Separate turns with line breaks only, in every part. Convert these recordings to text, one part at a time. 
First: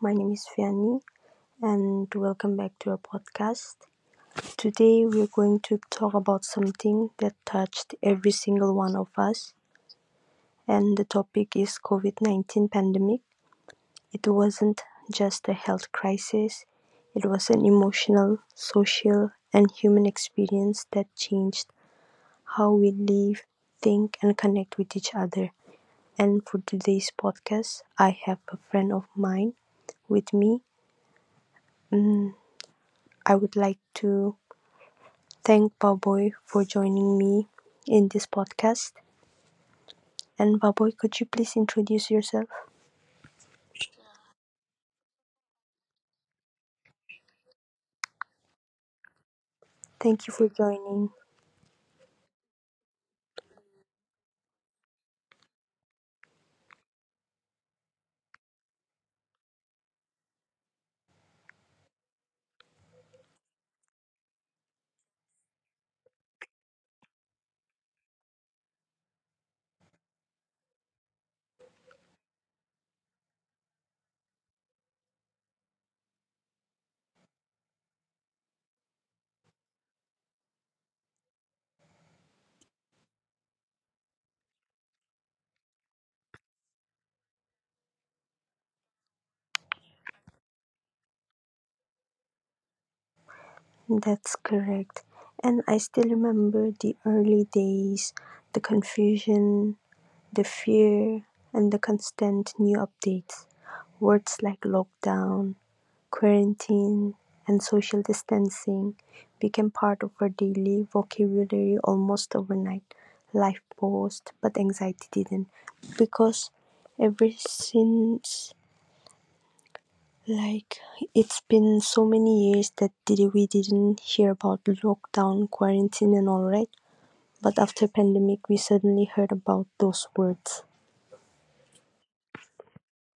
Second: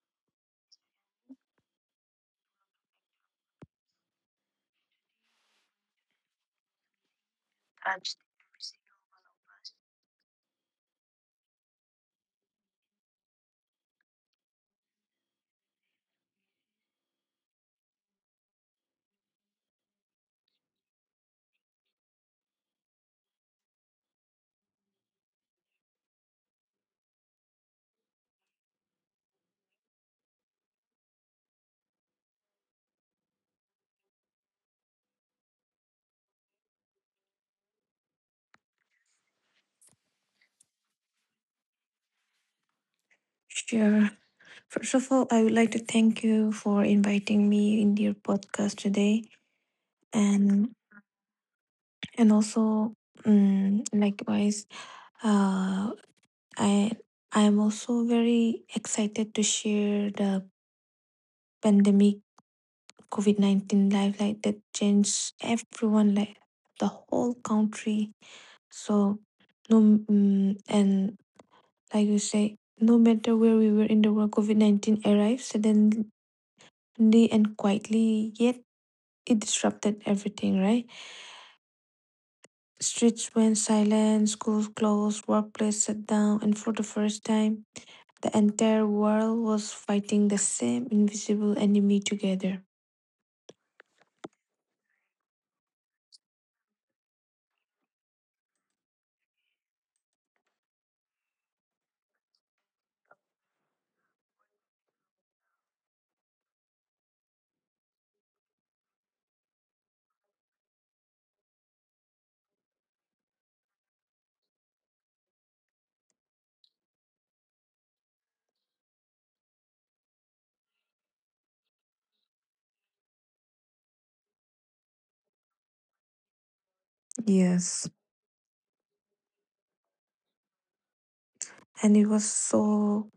My name is Fiani, and welcome back to our podcast. Today, we're going to talk about something that touched every single one of us, and the topic is COVID 19 pandemic. It wasn't just a health crisis, it was an emotional, social, and human experience that changed how we live, think, and connect with each other. And for today's podcast, I have a friend of mine with me. Mm, I would like to thank Baboy for joining me in this podcast. And Baboy, could you please introduce yourself?
Sure. First of all, I would like to thank you for inviting me in your podcast today,
Thank you for
and
joining.
and also, likewise, uh, I I am also very excited to share the pandemic COVID 19 life like that changed everyone like the whole country. So no, mm and like you say, no matter where we were in the world, COVID 19 arrived suddenly, openly and quietly, yet it disrupted everything, right? Streets went silent, schools closed, workplace shut down, and for the first time, the entire world was fighting the same invisible enemy together.
That's correct. And I still remember the early days, the confusion, the fear, and the constant new updates. Words like lockdown, quarantine, and social distancing became part of our daily vocabulary almost overnight. Life paused, but anxiety didn't, because ever since, like, it's been so many years that we didn't hear about lockdown, quarantine, and all, right? But after
Yes.
pandemic, we suddenly heard about those words.
And it was so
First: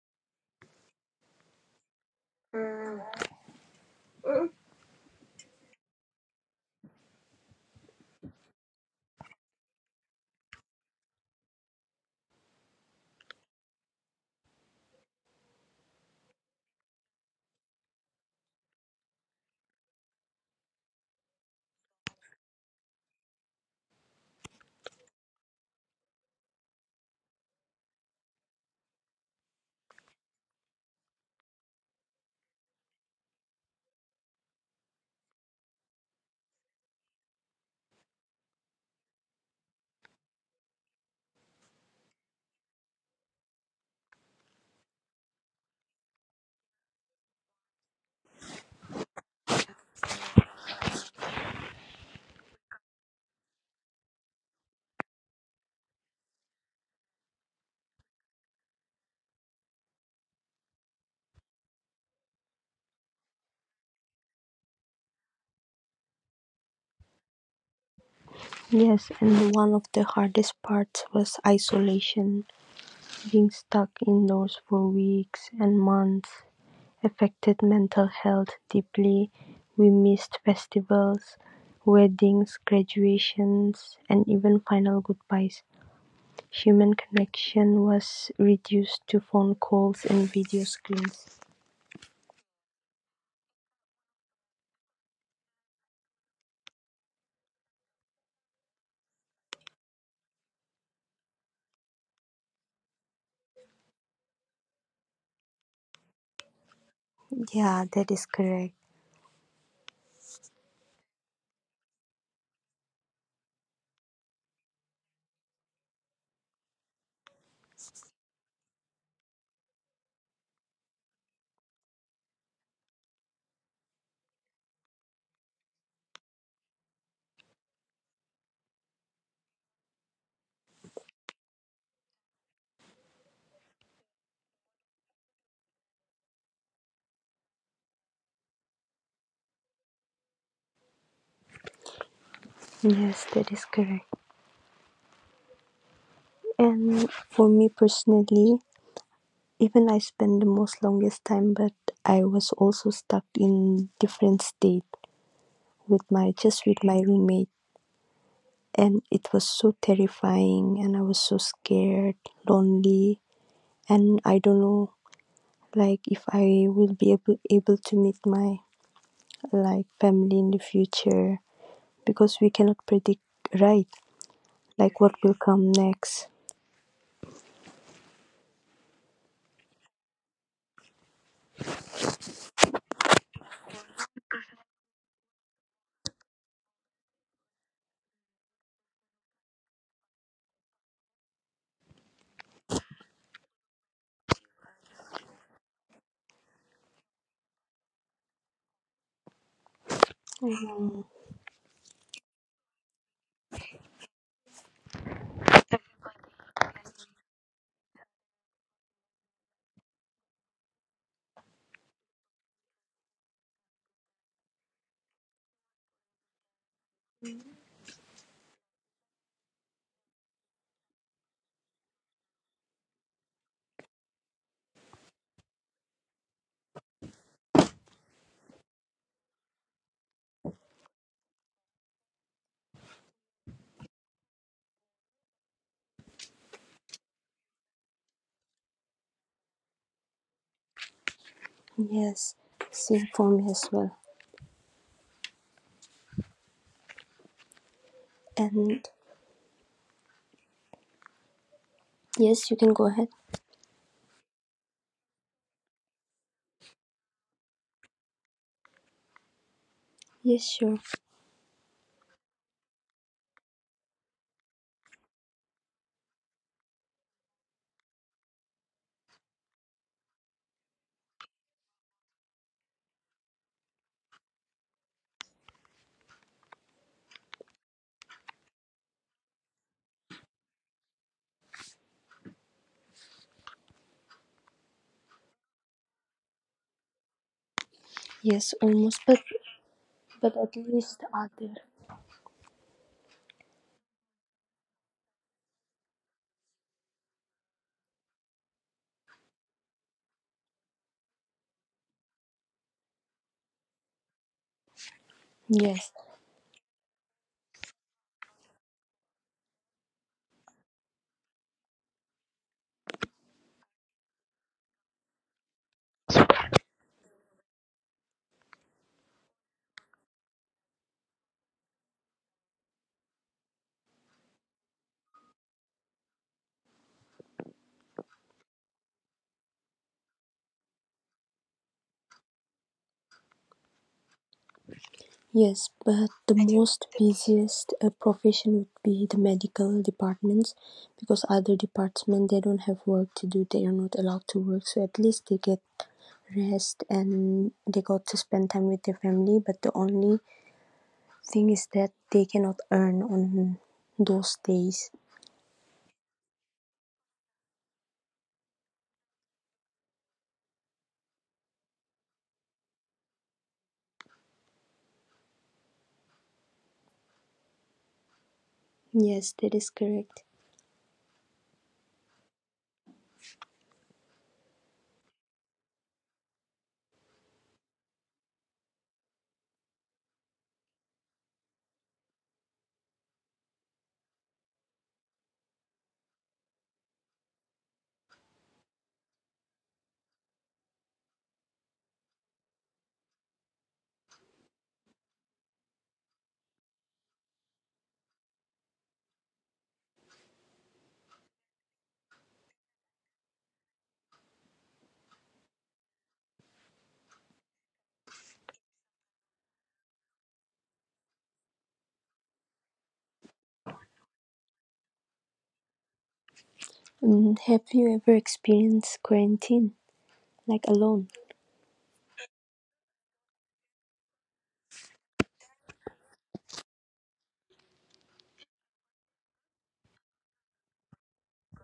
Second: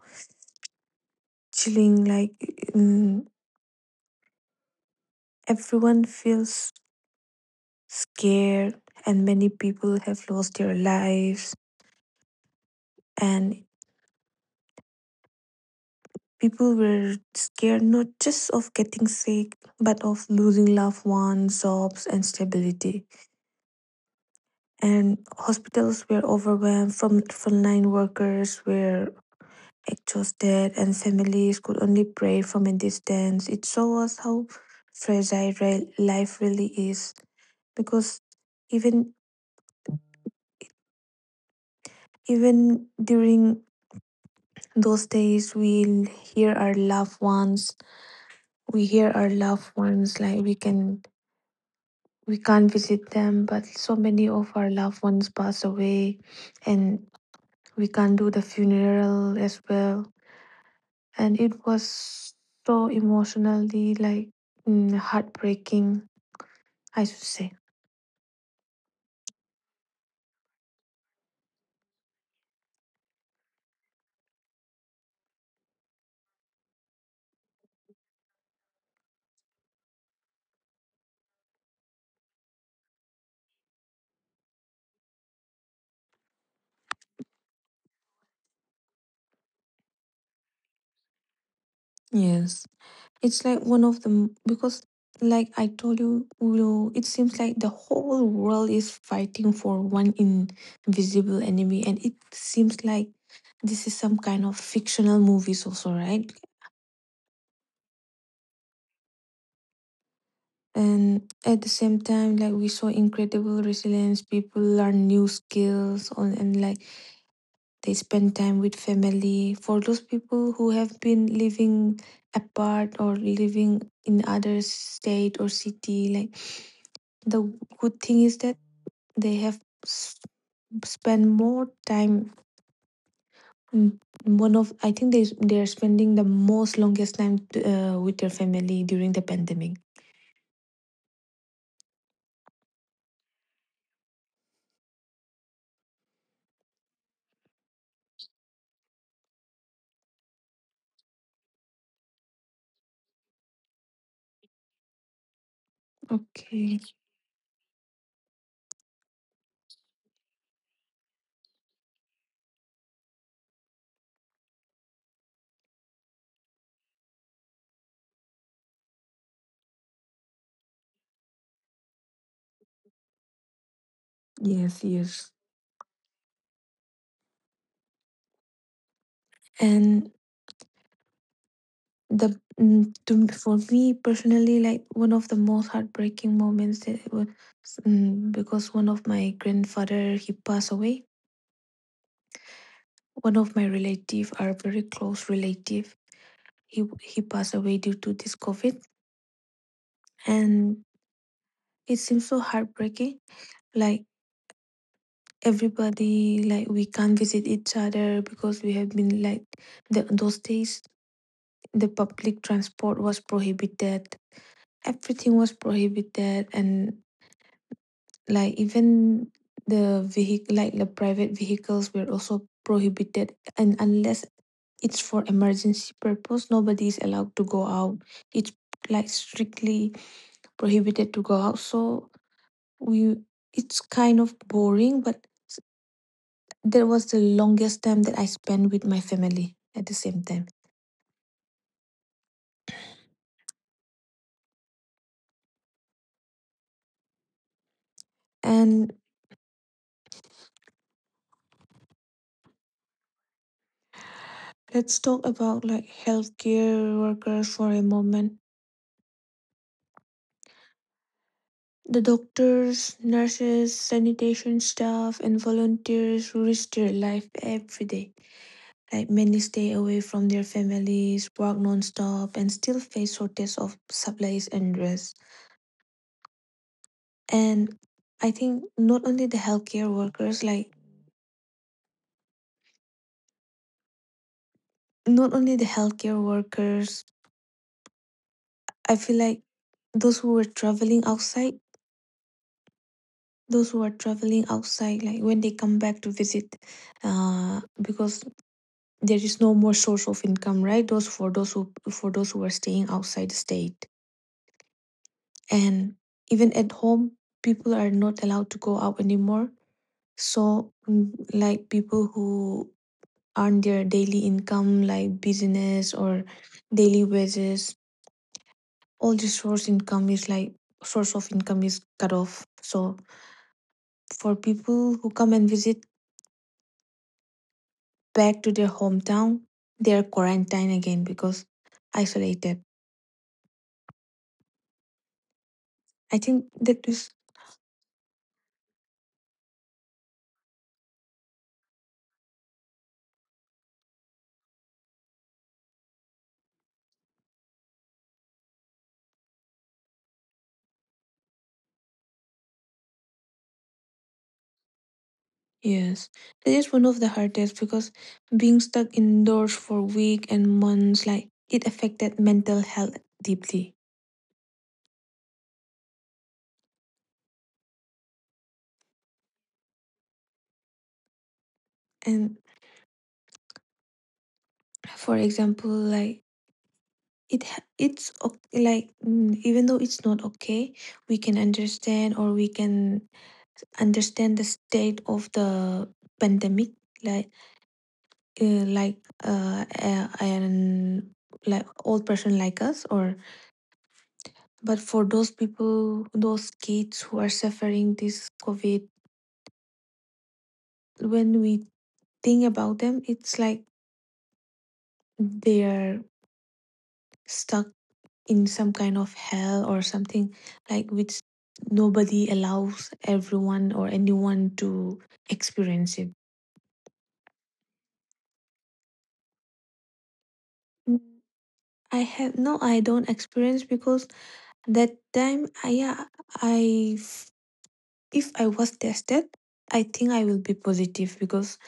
chilling, like mm, everyone feels scared, and many people have lost their lives. And people were scared not just of getting sick, but of losing loved ones, jobs, and stability. And hospitals were overwhelmed, from frontline workers were exhausted, and families could only pray from a distance. It shows us how fragile life really is, because even even during those days, we hear our loved ones we hear our loved ones like we can we can't visit them, but so many of our loved ones passed away, and we can't do the funeral as well. And it was so emotionally, like, heartbreaking, I should say.
Yes, and one of the hardest parts was isolation. Being stuck indoors for weeks and months affected mental health deeply. We missed festivals, weddings, graduations, and even final goodbyes. Human connection was reduced to phone calls and video screens.
Yes, it's like one of them because, like I told you, Ulo, it seems like the whole world is fighting for one invisible enemy, and it seems like this is some kind of fictional movies also, right?
Yeah, that is correct.
And at the same time, like, we saw incredible resilience. People learn new skills on, and like, they spend time with family. For those people who have been living apart or living in other state or city, like, the good thing is that they have s- spend more time. In One of, I think they are spending the most longest time with their family during the pandemic.
Yes, that is correct. And for me personally, even I spent the most longest time, but I was also stuck in different state with my just
Okay.
with my roommate, and it was so terrifying and I was so scared, lonely, and I don't know like if I will be able to meet my like family in the future because we cannot predict, right,
Yes.
like what
Yes.
will come next.
And the for me personally, like, one of the most heartbreaking moments that it was, because one of my grandfather, he passed away. One of my relative, our very close relative, he passed away due to this covid. And
Mm,
it seems so heartbreaking, like, everybody, like, we can't visit each other because we have been like, those days the public transport was prohibited, everything was prohibited. And like, even the vehicle, like the private vehicles were also prohibited, and unless it's for emergency purpose, nobody is allowed to go out. It's like strictly prohibited to go out. So we, it's kind of boring, but that was the longest time that I spent with my family at the same time.
yes, same for me as well. And
And
yes, you can go ahead.
let's talk about like healthcare workers for a moment.
Yes, sure.
The doctors, nurses, sanitation staff, and volunteers risk their life every day. Like, many stay away from their families, work non-stop, and still face shortage of supplies and rest. And I think not only the healthcare workers, like, not only the healthcare workers,
Yes,
I
almost,
feel like those who
but
were
at least
traveling
other.
outside, those who are traveling outside, like when they come back to visit, because there is no more source of income, right? those for those who For those who are staying outside the state,
Yes,
and even at home, people are not allowed to go out anymore. So, like, people who earn their daily income, like business or daily wages, all the source income is like source of income is cut off. So for people who come and visit back to their hometown, they are quarantined again because isolated.
yes, but
I
the
think that
most
is,
busiest profession would be the medical departments, because other departments they don't have work to do. They are not allowed to work, so at least they get rest and they got to spend time with their family. But the only thing is that they cannot earn on those days.
yes, that is one of the hardest, because being stuck indoors for weeks and months, like, it affected mental health deeply.
Yes, that is correct.
And for example, like, it, ha- it's ok- like, even though it's not okay, we can understand, or we can understand the state of the pandemic, like, like and like old person like us, or, but for those people, those kids who are suffering this covid, when we think about them, it's like they're stuck in some kind of hell or something, like, which nobody allows everyone or anyone to experience it.
Mm, have you ever experienced quarantine like
Mm,
alone?
I have no, I don't experience because that time, yeah, I f- if I was tested, I think I will be positive because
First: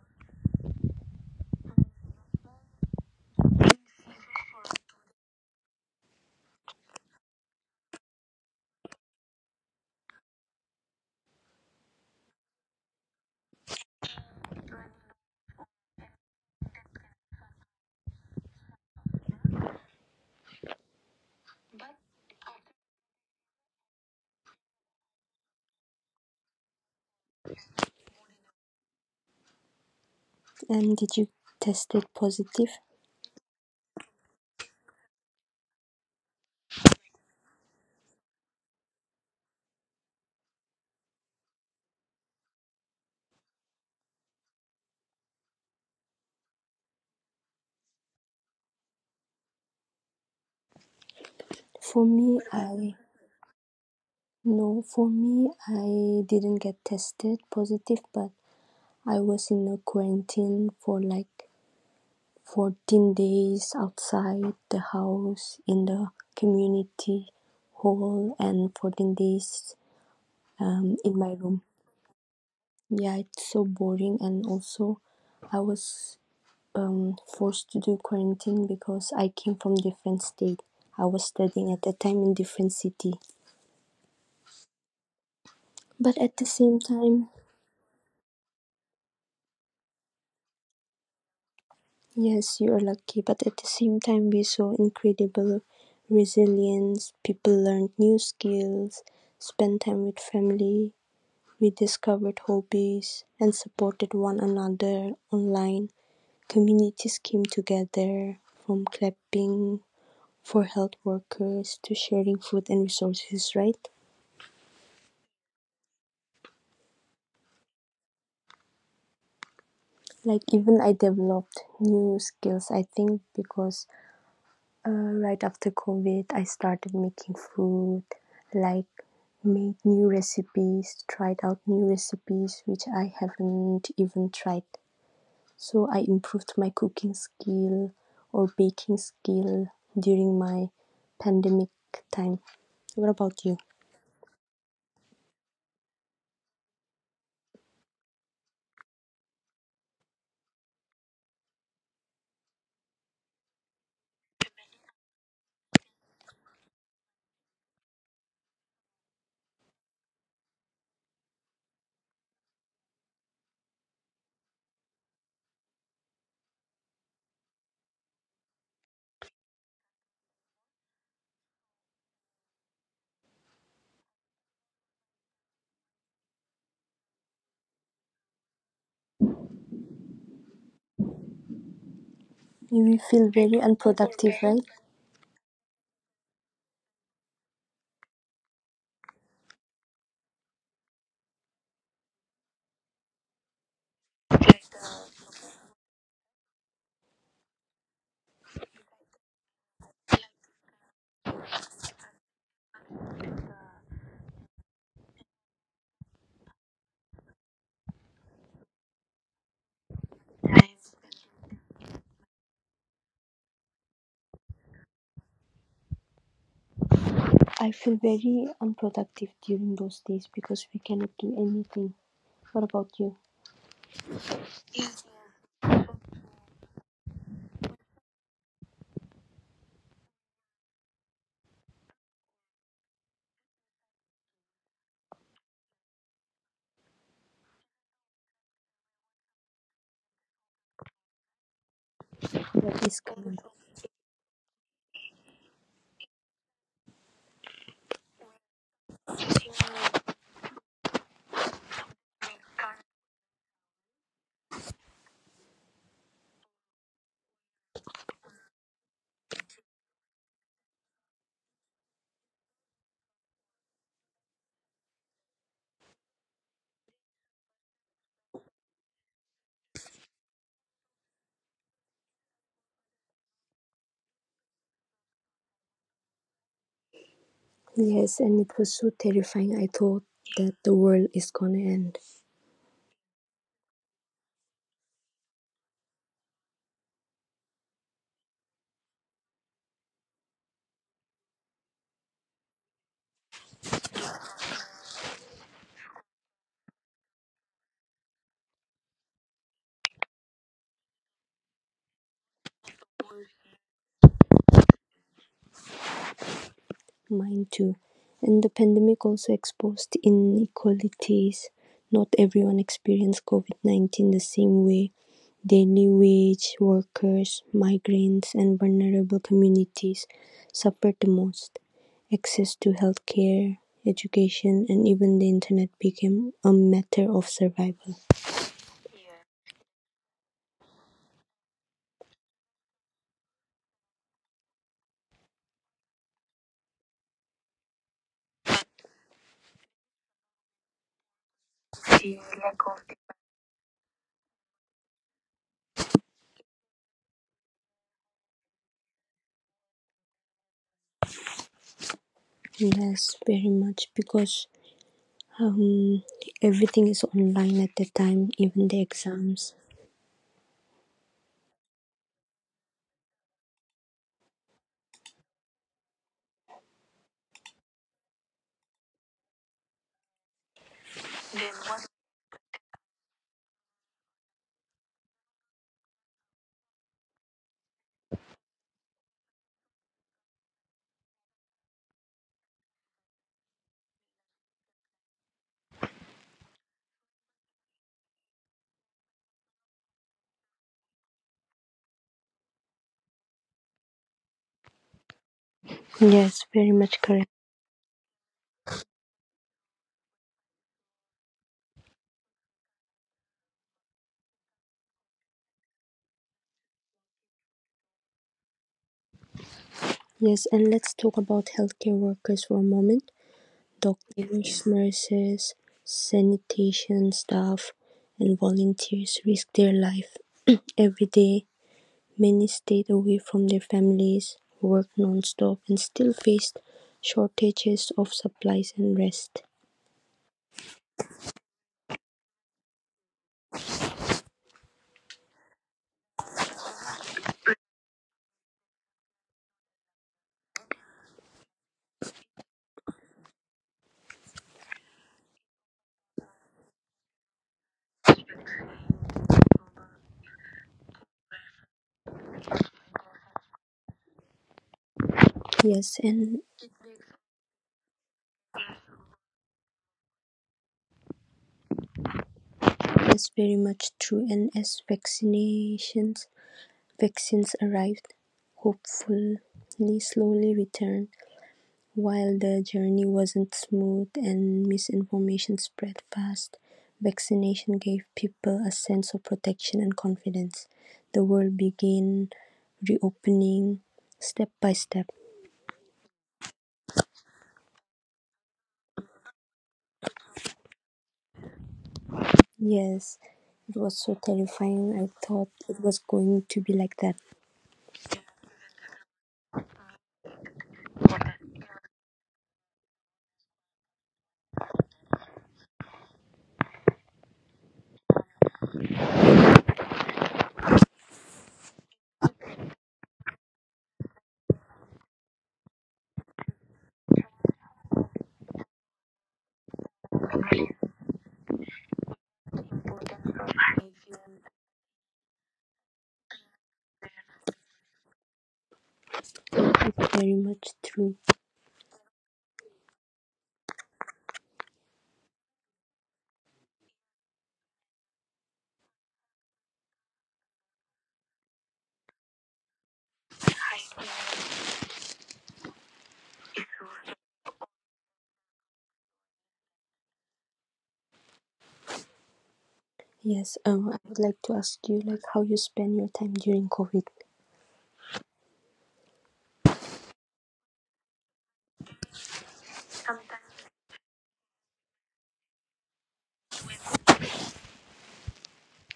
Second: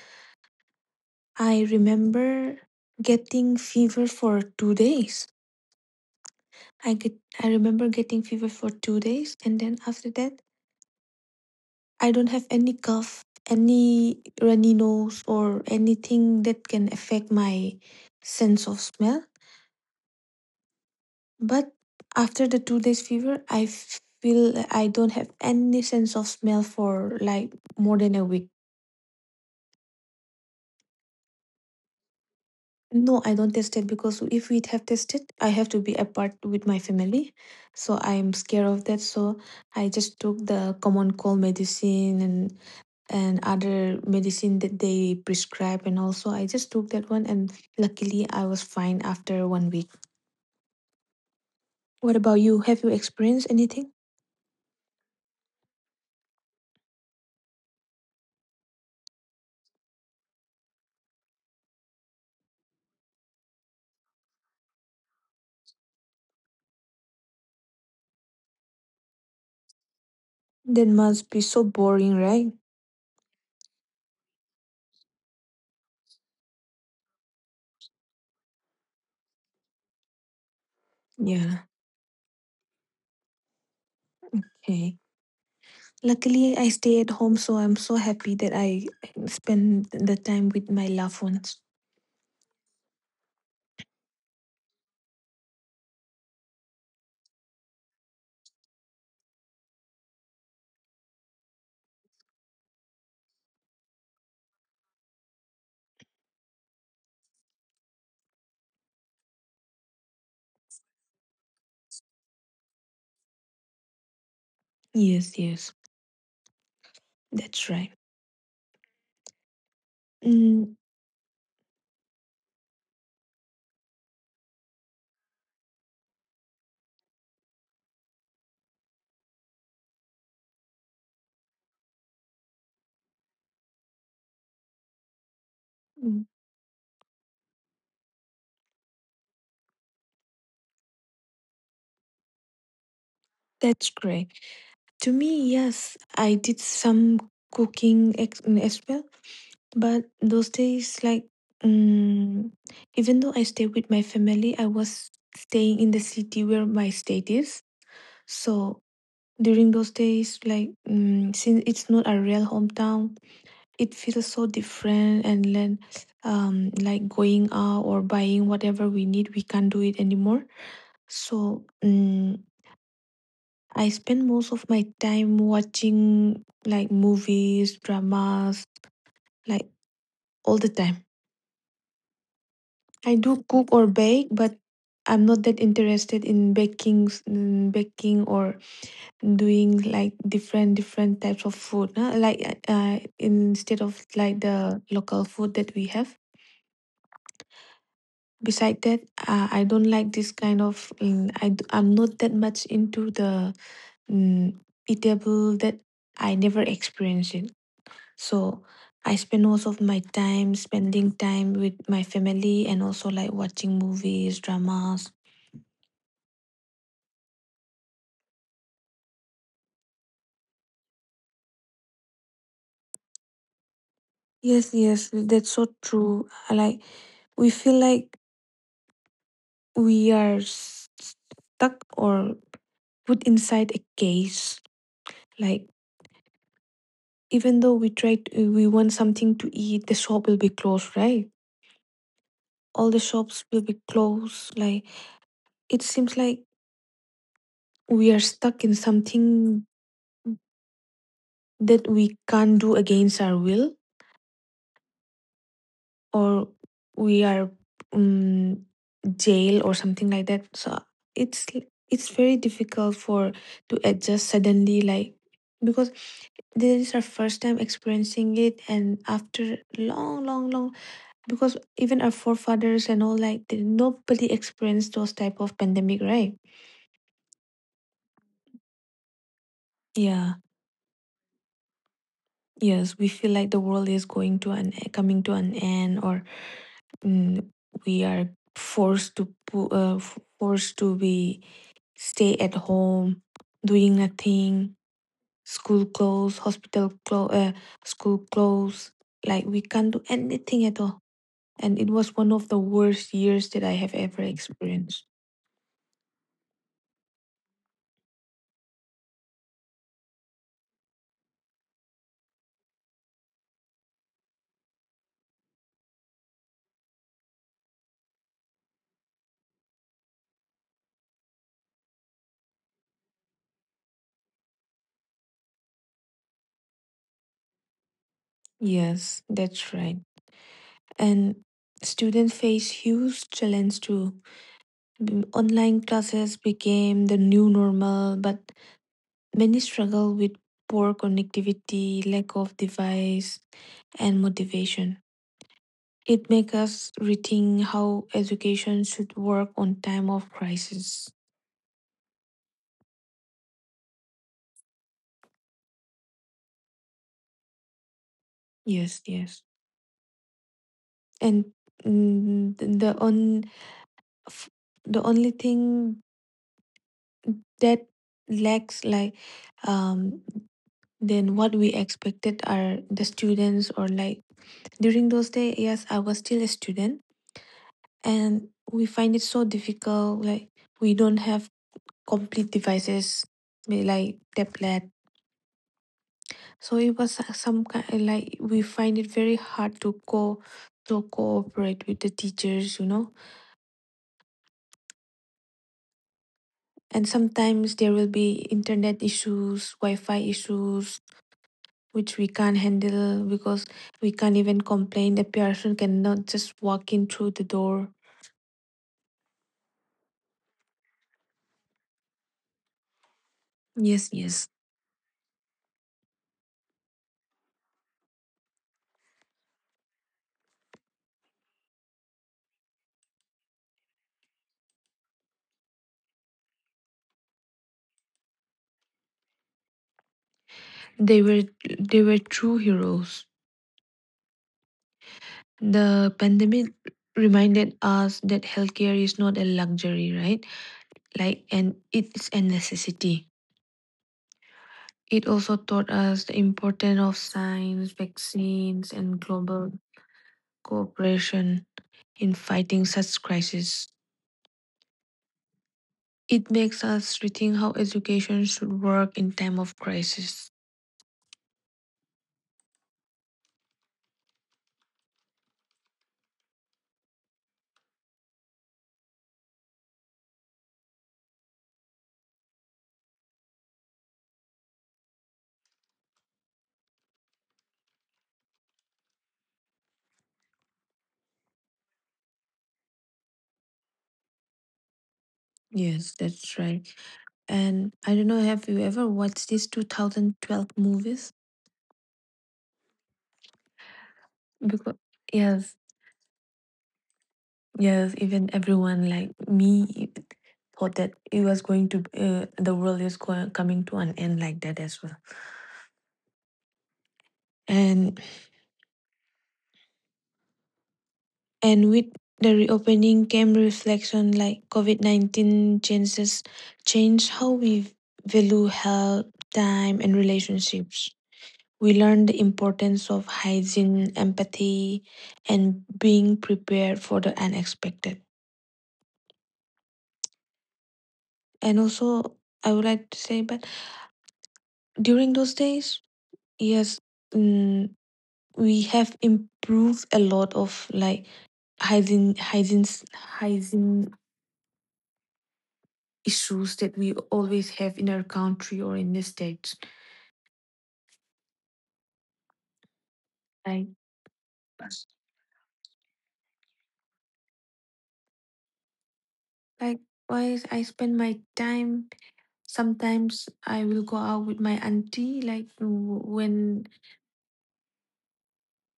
I remember getting fever for 2 days. I get I remember getting fever for 2 days, and then after that I don't have any cough, any runny nose or anything that can affect my sense of smell. But after the 2 days fever, I feel that I don't have any sense of smell for like more than a week.
And did you test it positive?
No, I don't test it because if we have tested, I have to be apart with my family. So I'm scared of that. So I just took the common cold medicine, and other medicine that they prescribe, and also I just took that one, and luckily I was fine after 1 week.
For
What
me,
about you, have you
I
experienced anything?
No, for me, I didn't get tested positive, but I was in a quarantine for like 14 days outside the house in the community hall and 14 days
That
in
must
my
be
room.
so boring, right?
Yeah, it's so boring, and also I was forced to do quarantine because I came from different state. I was
Yeah.
studying at that time in different city.
Okay.
But at the
Luckily I
same
stay at
time,
home, so I'm so happy that I spend the time with my loved ones.
yes, you are lucky, but at the same time, we saw incredible resilience. People learned new skills, spent time with family, rediscovered hobbies, and supported one another online. Communities came together, from clapping for health workers to sharing food and resources, right?
Yes, yes, that's right.
Like,
mm,
even I developed new skills, I think, because right after COVID, I started making food, like made new recipes, tried out new recipes which I haven't even tried. So I
mm,
improved my cooking skill or baking skill during my pandemic time. What about you?
that's great. To me, yes, I did some as well. But those days, like, mm, even though I stayed with my family, I was staying in the city where my state is. So during those days, like, since it's not a real hometown, it feels so different. And then, like, going out or buying whatever we need, we can't do it anymore. So, I spend most of my time watching like movies, dramas, like, all the time.
You
I
feel
do
very
cook or bake,
unproductive,
but
right?
I'm not that interested in baking, baking or doing like different types of food, huh? Like, instead of like the local food that we have. Beside that, I don't like this kind of. I'm not that much into the um, eatable that I never experienced it. So I spend most of my time spending time with my family and also like watching movies, dramas.
I feel very unproductive during those days because we cannot do anything. What about you?
Yes, yes, that's so true. I Like, we feel like we are stuck or put inside a case. Like, even though we try to, we want something to eat, the shop will be closed, right?
What
All the
is coming?
shops will be closed. Like, it seems like we are stuck in something that we can't do against our will. Or we are, um, jail or something like that. So it's it's very difficult for to adjust suddenly, like, because this is our first time experiencing it, and after long, because even our forefathers and all, like, they, nobody experienced those type of pandemic, right?
Yes, and it was so terrifying. I thought
Yeah,
that the world is gonna end,
yes, we feel like the world is going to an, coming to an end, or, mm, we are forced to forced to be stay at home, doing nothing, school clothes, hospital clothes, school clothes. Like, we can't do anything at all. And it was one of the worst years that I have ever experienced.
mine too. And the pandemic also exposed inequalities. Not everyone experienced COVID 19 the same way. Daily wage workers, migrants, and vulnerable communities suffered the most. Access to healthcare, education, and even the internet became a matter of survival.
Yes, that's right. And students face huge challenge too. Online classes became the new normal, but many struggle with poor connectivity, lack of device, and motivation. It makes us rethink how education should work on time of crisis.
Yes, very much because Um, everything is online at the time, even the
Yes, yes.
exams.
And mm, th- the on f- the only thing that lacks, like, um. than what we expected are the students, or like, during those days, yes, I was still a student, and we find it so difficult, like, we don't have complete devices, like tablet. So it was so, some kind like, we find it very hard to go to cooperate with the teachers, you know?
Yes, very much
And
correct.
sometimes there will be internet issues, wi-fi issues, which we can't handle, because we can't even complain. The person cannot just walk in through the door.
Yes, and let's talk about healthcare workers for a moment.
Yes, yes.
Doctors, nurses, sanitation staff, and volunteers risk their life every day. Many stayed away from their families, worked non-stop, and still faced shortages of supplies and rest.
They were they were true heroes. The pandemic reminded us that healthcare is not a luxury, right? Like, and it's a necessity. It also taught us the importance of science, vaccines, and global cooperation in fighting such crises.
Yes, and
It makes us rethink how education should work in time of crisis.
that's very much true. And as vaccinations vaccines arrived, hopefully slowly returned, while the journey wasn't smooth and misinformation spread fast. Vaccination gave people a sense of protection and confidence. The world began reopening step by step.
Yes, that's right. And I don't know, have you ever watched these 2012 movies?
Yes, it was so terrifying.
Because
I thought
yes,
it was going to be like that.
yes, even everyone like me even thought that it was going to, the world is going, coming to an end like that as well. And, with the reopening came reflection, like COVID-19 changes changed how we value health, time and relationships. We learn the importance of hygiene, empathy, and being prepared for the unexpected.
It's very much true.
And also, I would like to say, but during those days, yes, mm, we have improved a lot of like hygiene, hygiene issues that we always have in our country or in the states.
Yes,
Like,
I would like to ask you like how you spend your time during COVID.
like, why I spend my time. Sometimes I will go out with my auntie, like when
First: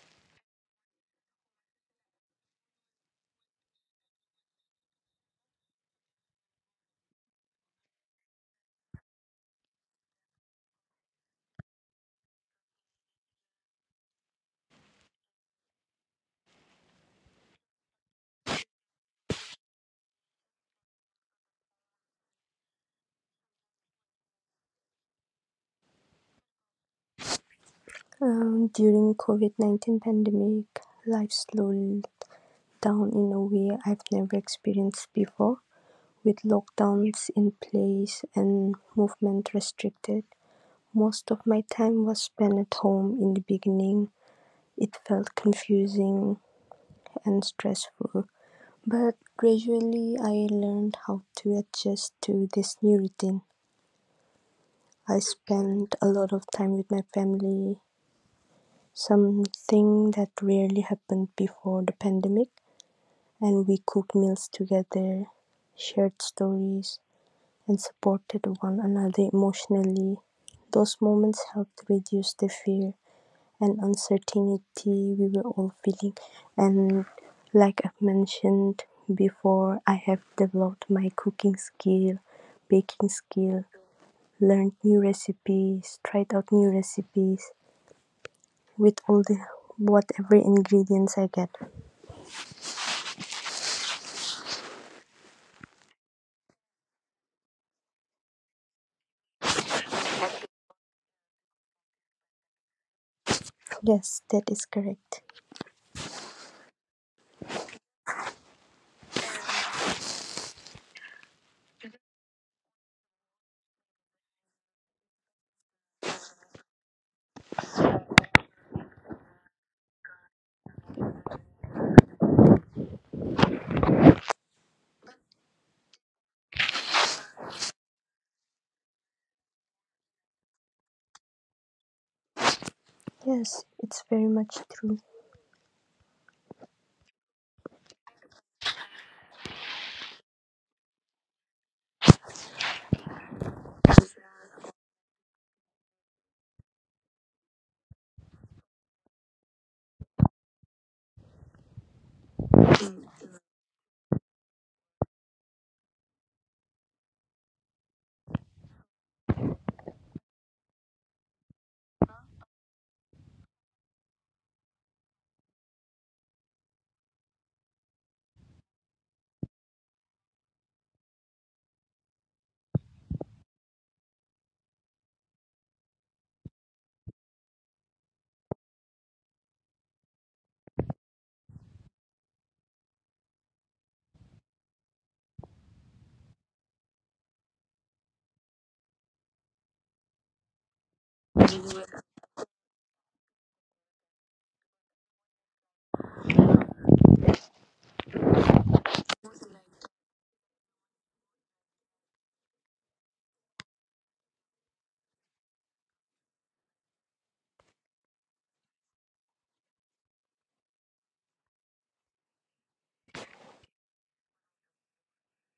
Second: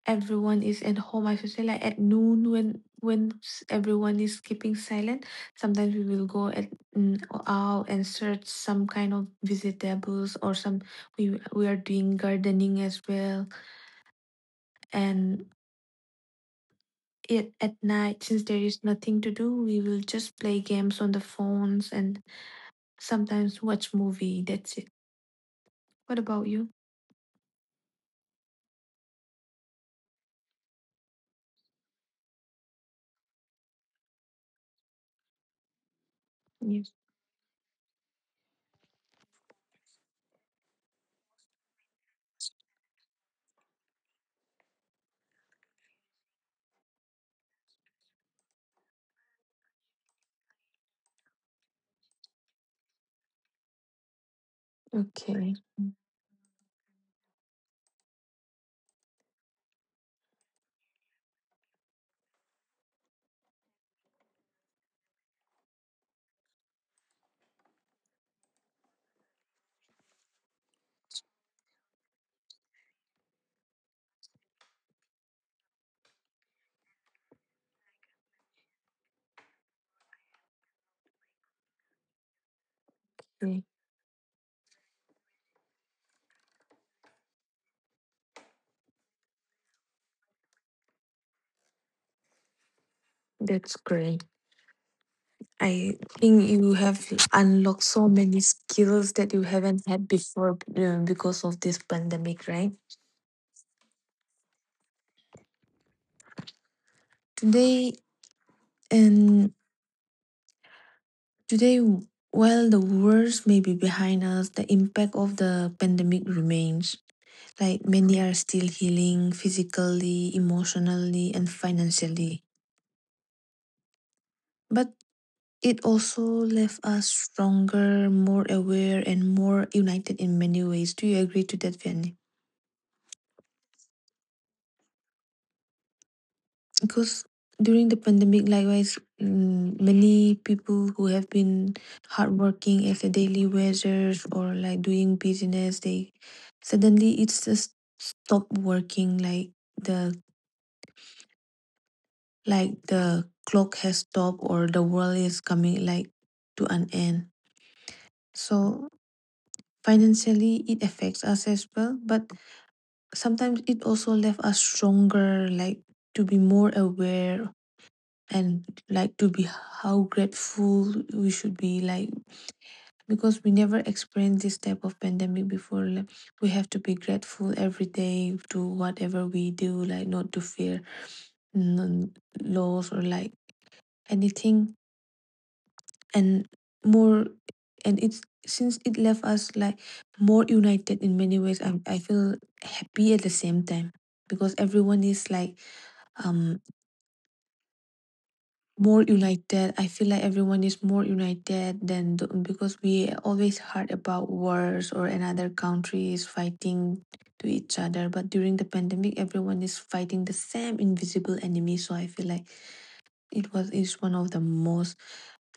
everyone is at home. I should say, like, at noon when everyone is keeping silent. Sometimes we will go mm, out and search some kind of vegetables, or some we are doing gardening as well. And at night, since there is nothing to do, we will just play games on the phones, and sometimes watch movie. That's it. What about you?
During COVID-19 pandemic, life slowed down in a way I've never experienced before. With
Yes.
lockdowns in place and movement restricted, most of my time was spent at home in the beginning. It felt confusing and stressful, but gradually I learned how to adjust to this new routine. I
Okay.
spent a lot of time with my family, something that rarely happened before the pandemic, and we cooked meals together, shared stories, and supported one another emotionally. Those moments helped reduce the fear and uncertainty we were all feeling. And like I've mentioned before, I have developed my cooking skill, baking
Okay.
skill, learned new recipes, tried out new recipes with all the whatever ingredients I get.
That's great. I think you have unlocked so many skills that you haven't had before, because of this pandemic, right?
Yes, that is correct.
Today and today, while the worst may be behind us, the impact of the pandemic remains. Like, many are still healing physically, emotionally, and financially. But it also left us stronger, more aware, and more united in many ways. Do you agree to that, Vianney?
Yes, it's very much true.
Because during the pandemic, likewise, many people who have been hardworking as a daily wagers, or like doing business, they suddenly, it's just stopped working, like the the clock has stopped, or the world is coming, like, to an end. So, financially it affects us as well, but sometimes it also left us stronger, like, to be more aware, and like to be how grateful we should be, like, because we never experienced this type of pandemic before. Like, we have to be grateful every day to whatever we do, like, not to fear n- laws or like anything. And more, and it's, since it left us like more united in many ways, I feel happy at the same time, because everyone is, like, um more united. I feel like everyone is more united than because we always heard about wars or another countries fighting to each other. But during the pandemic, everyone is fighting the same invisible enemy. So I feel like it was is one of the most,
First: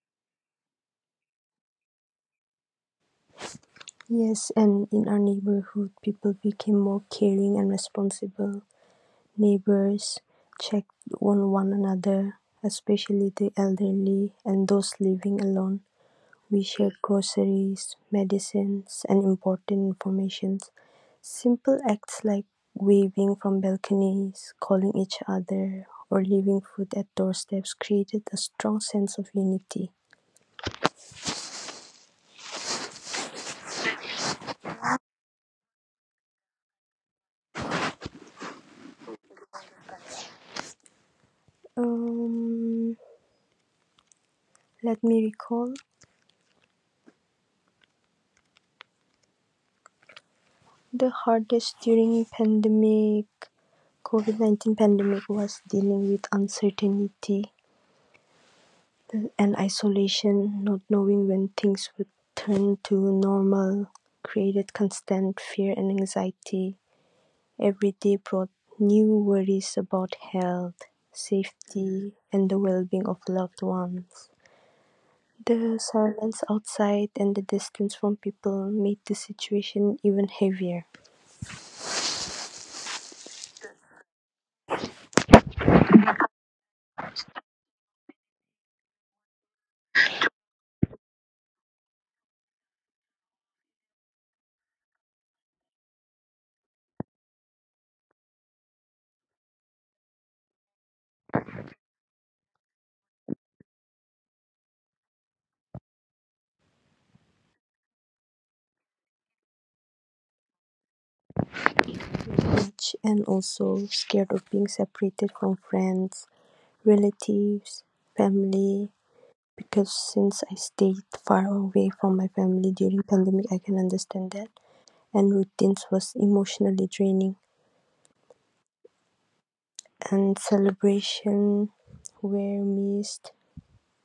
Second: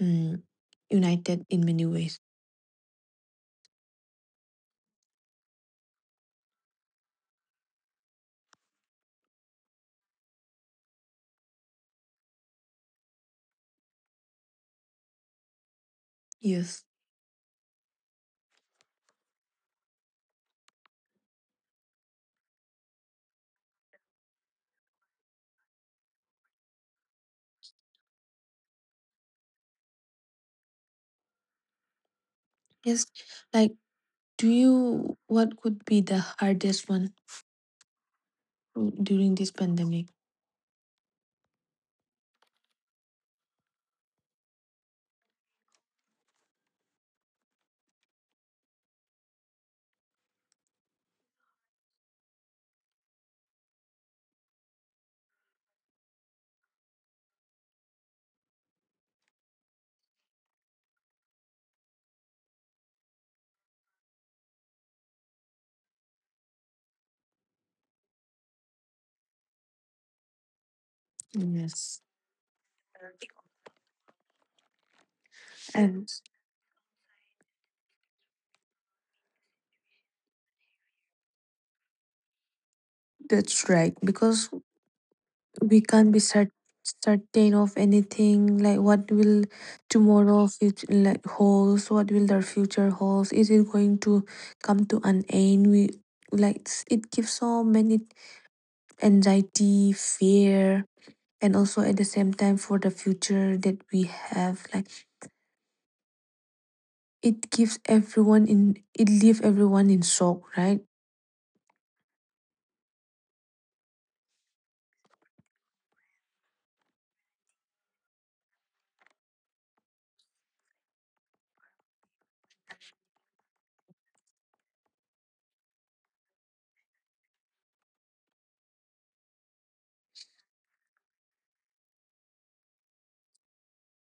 um, united in many ways.
Yes, and in our neighborhood, people became more caring and responsible. Neighbors checked on one another, especially the elderly and those living alone. We
Yes,
shared groceries, medicines, and important information. Simple acts like waving from balconies, calling each other, or leaving food at doorsteps created a strong sense of unity.
yes. Like, do you? What could be the hardest one during this pandemic?
Um, let me recall. The hardest during pandemic COVID 19 pandemic was dealing with uncertainty and isolation, not knowing when things would turn to normal created constant fear and anxiety. Every day brought new worries about health,
Yes.
safety, and the well being of loved ones. The
And
silence outside and the distance from people made the situation even heavier.
that's right, because we can't be certain of anything, like what will tomorrow future, like, holds, what will their future holds, is it going to come to an end? We, like, it gives so many anxiety, fear, and also at the same time for the future that we have, like, it gives everyone in, it leave everyone in shock, right?
age, and also scared of being separated from friends, relatives, family, because since I stayed far away from my family during pandemic I can understand that, and routines was emotionally draining and celebration were missed,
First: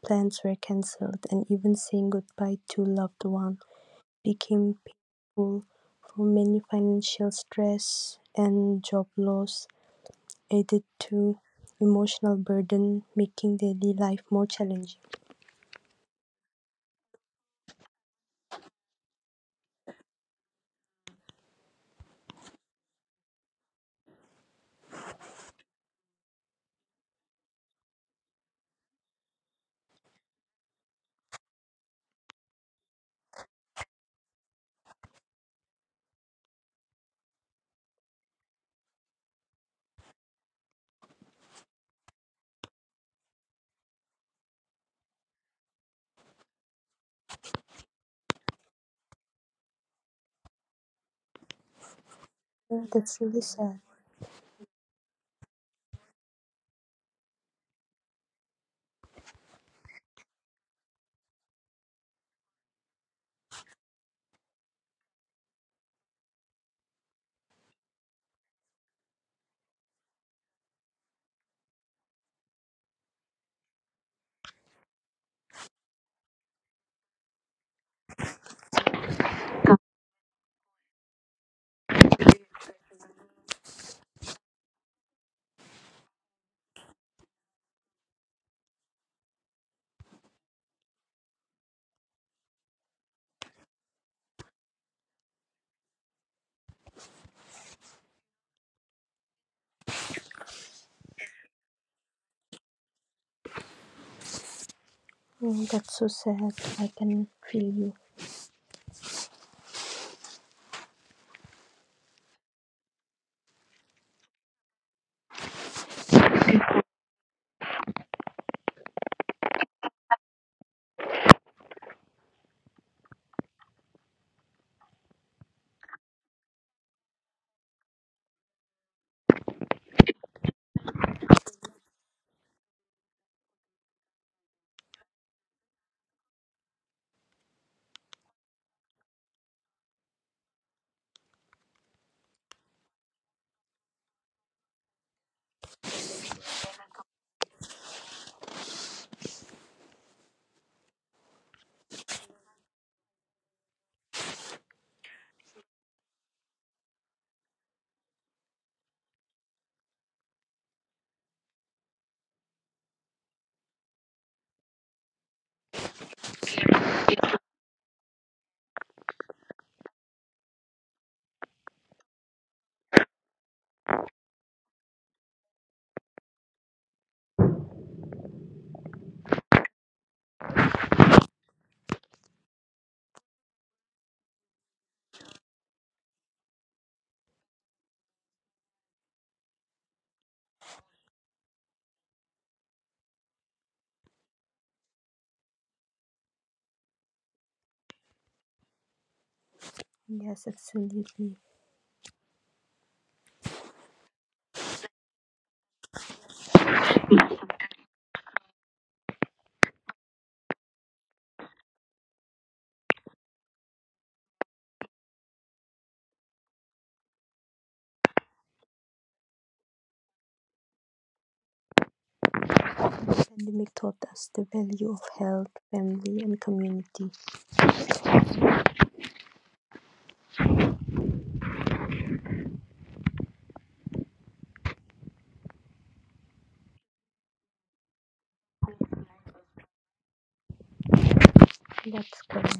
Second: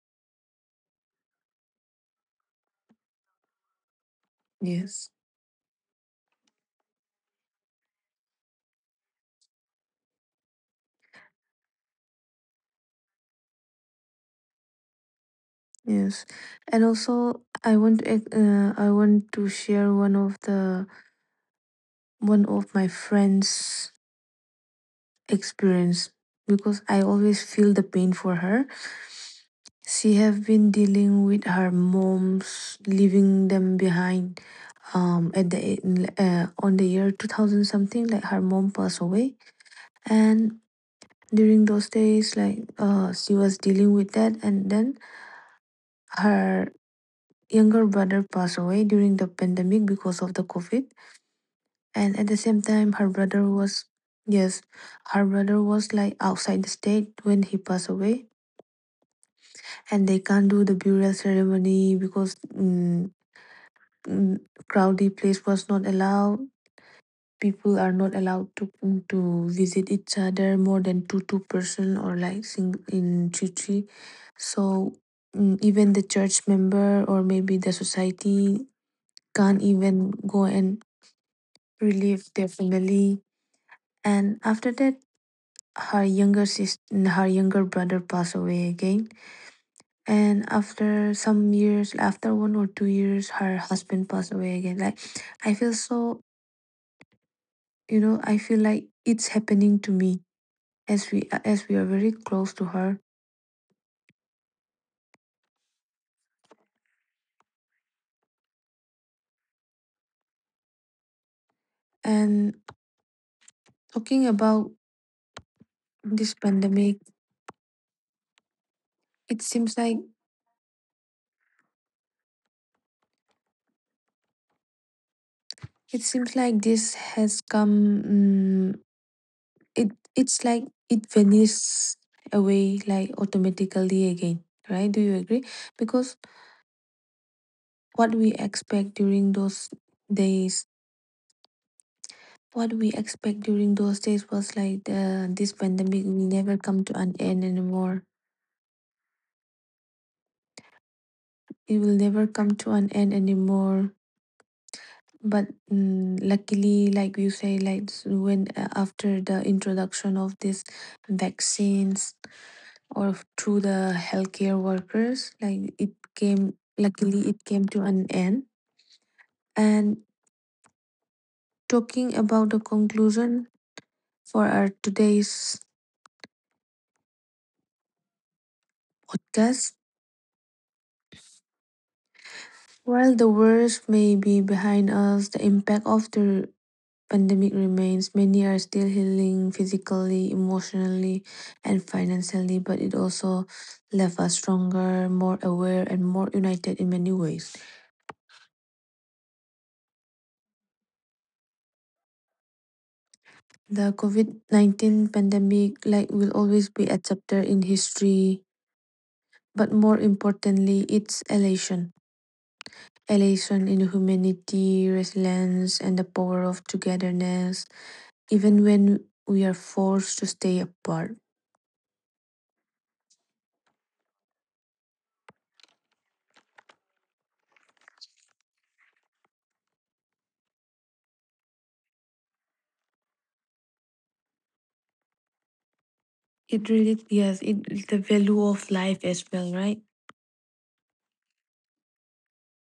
plans were cancelled and even saying goodbye to loved one became
Yes,
painful. For many financial stress and job loss added to emotional burden, making daily life more challenging.
yes. And also, I want to share one of my friends experience, because I always feel the pain for her. She have been dealing with her mom's leaving them behind, at the on the year 2000 something, like her mom passed away. And during those days, like, she was dealing with that, and then her younger brother passed away during the pandemic because of the COVID. And at the same
Yeah,
time, her
that's really
brother
sad.
was, yes, her brother was, like, outside the state when he passed away, and they can't do the burial ceremony because, mm, crowded place was not allowed. People are not allowed to, visit each other more than two person, or like sing in three. So, even the church member or maybe the society can't even go and relieve their family. And after that, her younger brother passed away again. And after 1 or 2 years, her husband passed away again. Like, I feel so, I feel like it's happening to me, as we are very close to her.
Mm, that's so sad. I can feel you.
And talking about this pandemic, it seems like it seems like this has come, it's like it vanishes away, like, automatically again, right? Do you agree? Because what we expect during those days what we expect during those days was like, this pandemic will never come to an end anymore. It will never come to an end anymore. But, luckily, like you say, like when after the introduction of these vaccines, or through the healthcare workers, like, it came, luckily it came to an end. And talking about the conclusion for our today's podcast. While the worst may be behind us, the impact of the pandemic remains. Many are still healing physically, emotionally, and financially, but it also left us stronger, more aware, and more united in many ways.
Yes, absolutely.
The COVID 19 pandemic, like, will always be a chapter in history, but more importantly, its elation. Elation in humanity, resilience, and the power of togetherness, even when we are forced to stay apart.
Pandemic taught us the value of health, family, and community.
It really, yes, it the value of life as well, right?
That's correct.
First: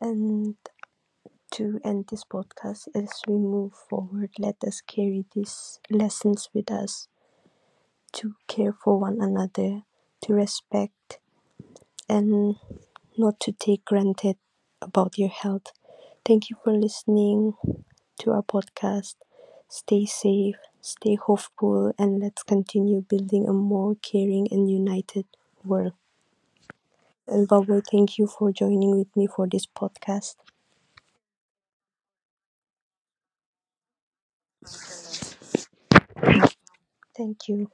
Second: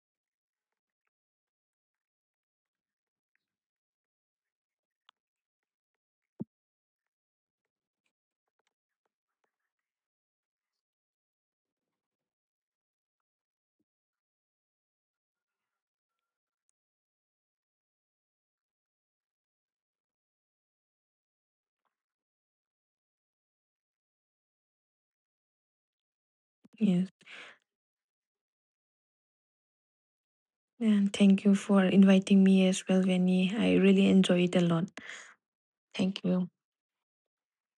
And to end this podcast, as we move forward, let us carry these lessons with us to care for one another, to respect and not to take granted about your health. Thank you for listening to our podcast. Stay safe, stay hopeful, and let's continue building a more caring and united world.
Yes.
And Bubble, thank you for joining with me for this podcast.
And thank you for inviting me as well, Vinny. I really enjoy it a lot. Thank you.
Thank you.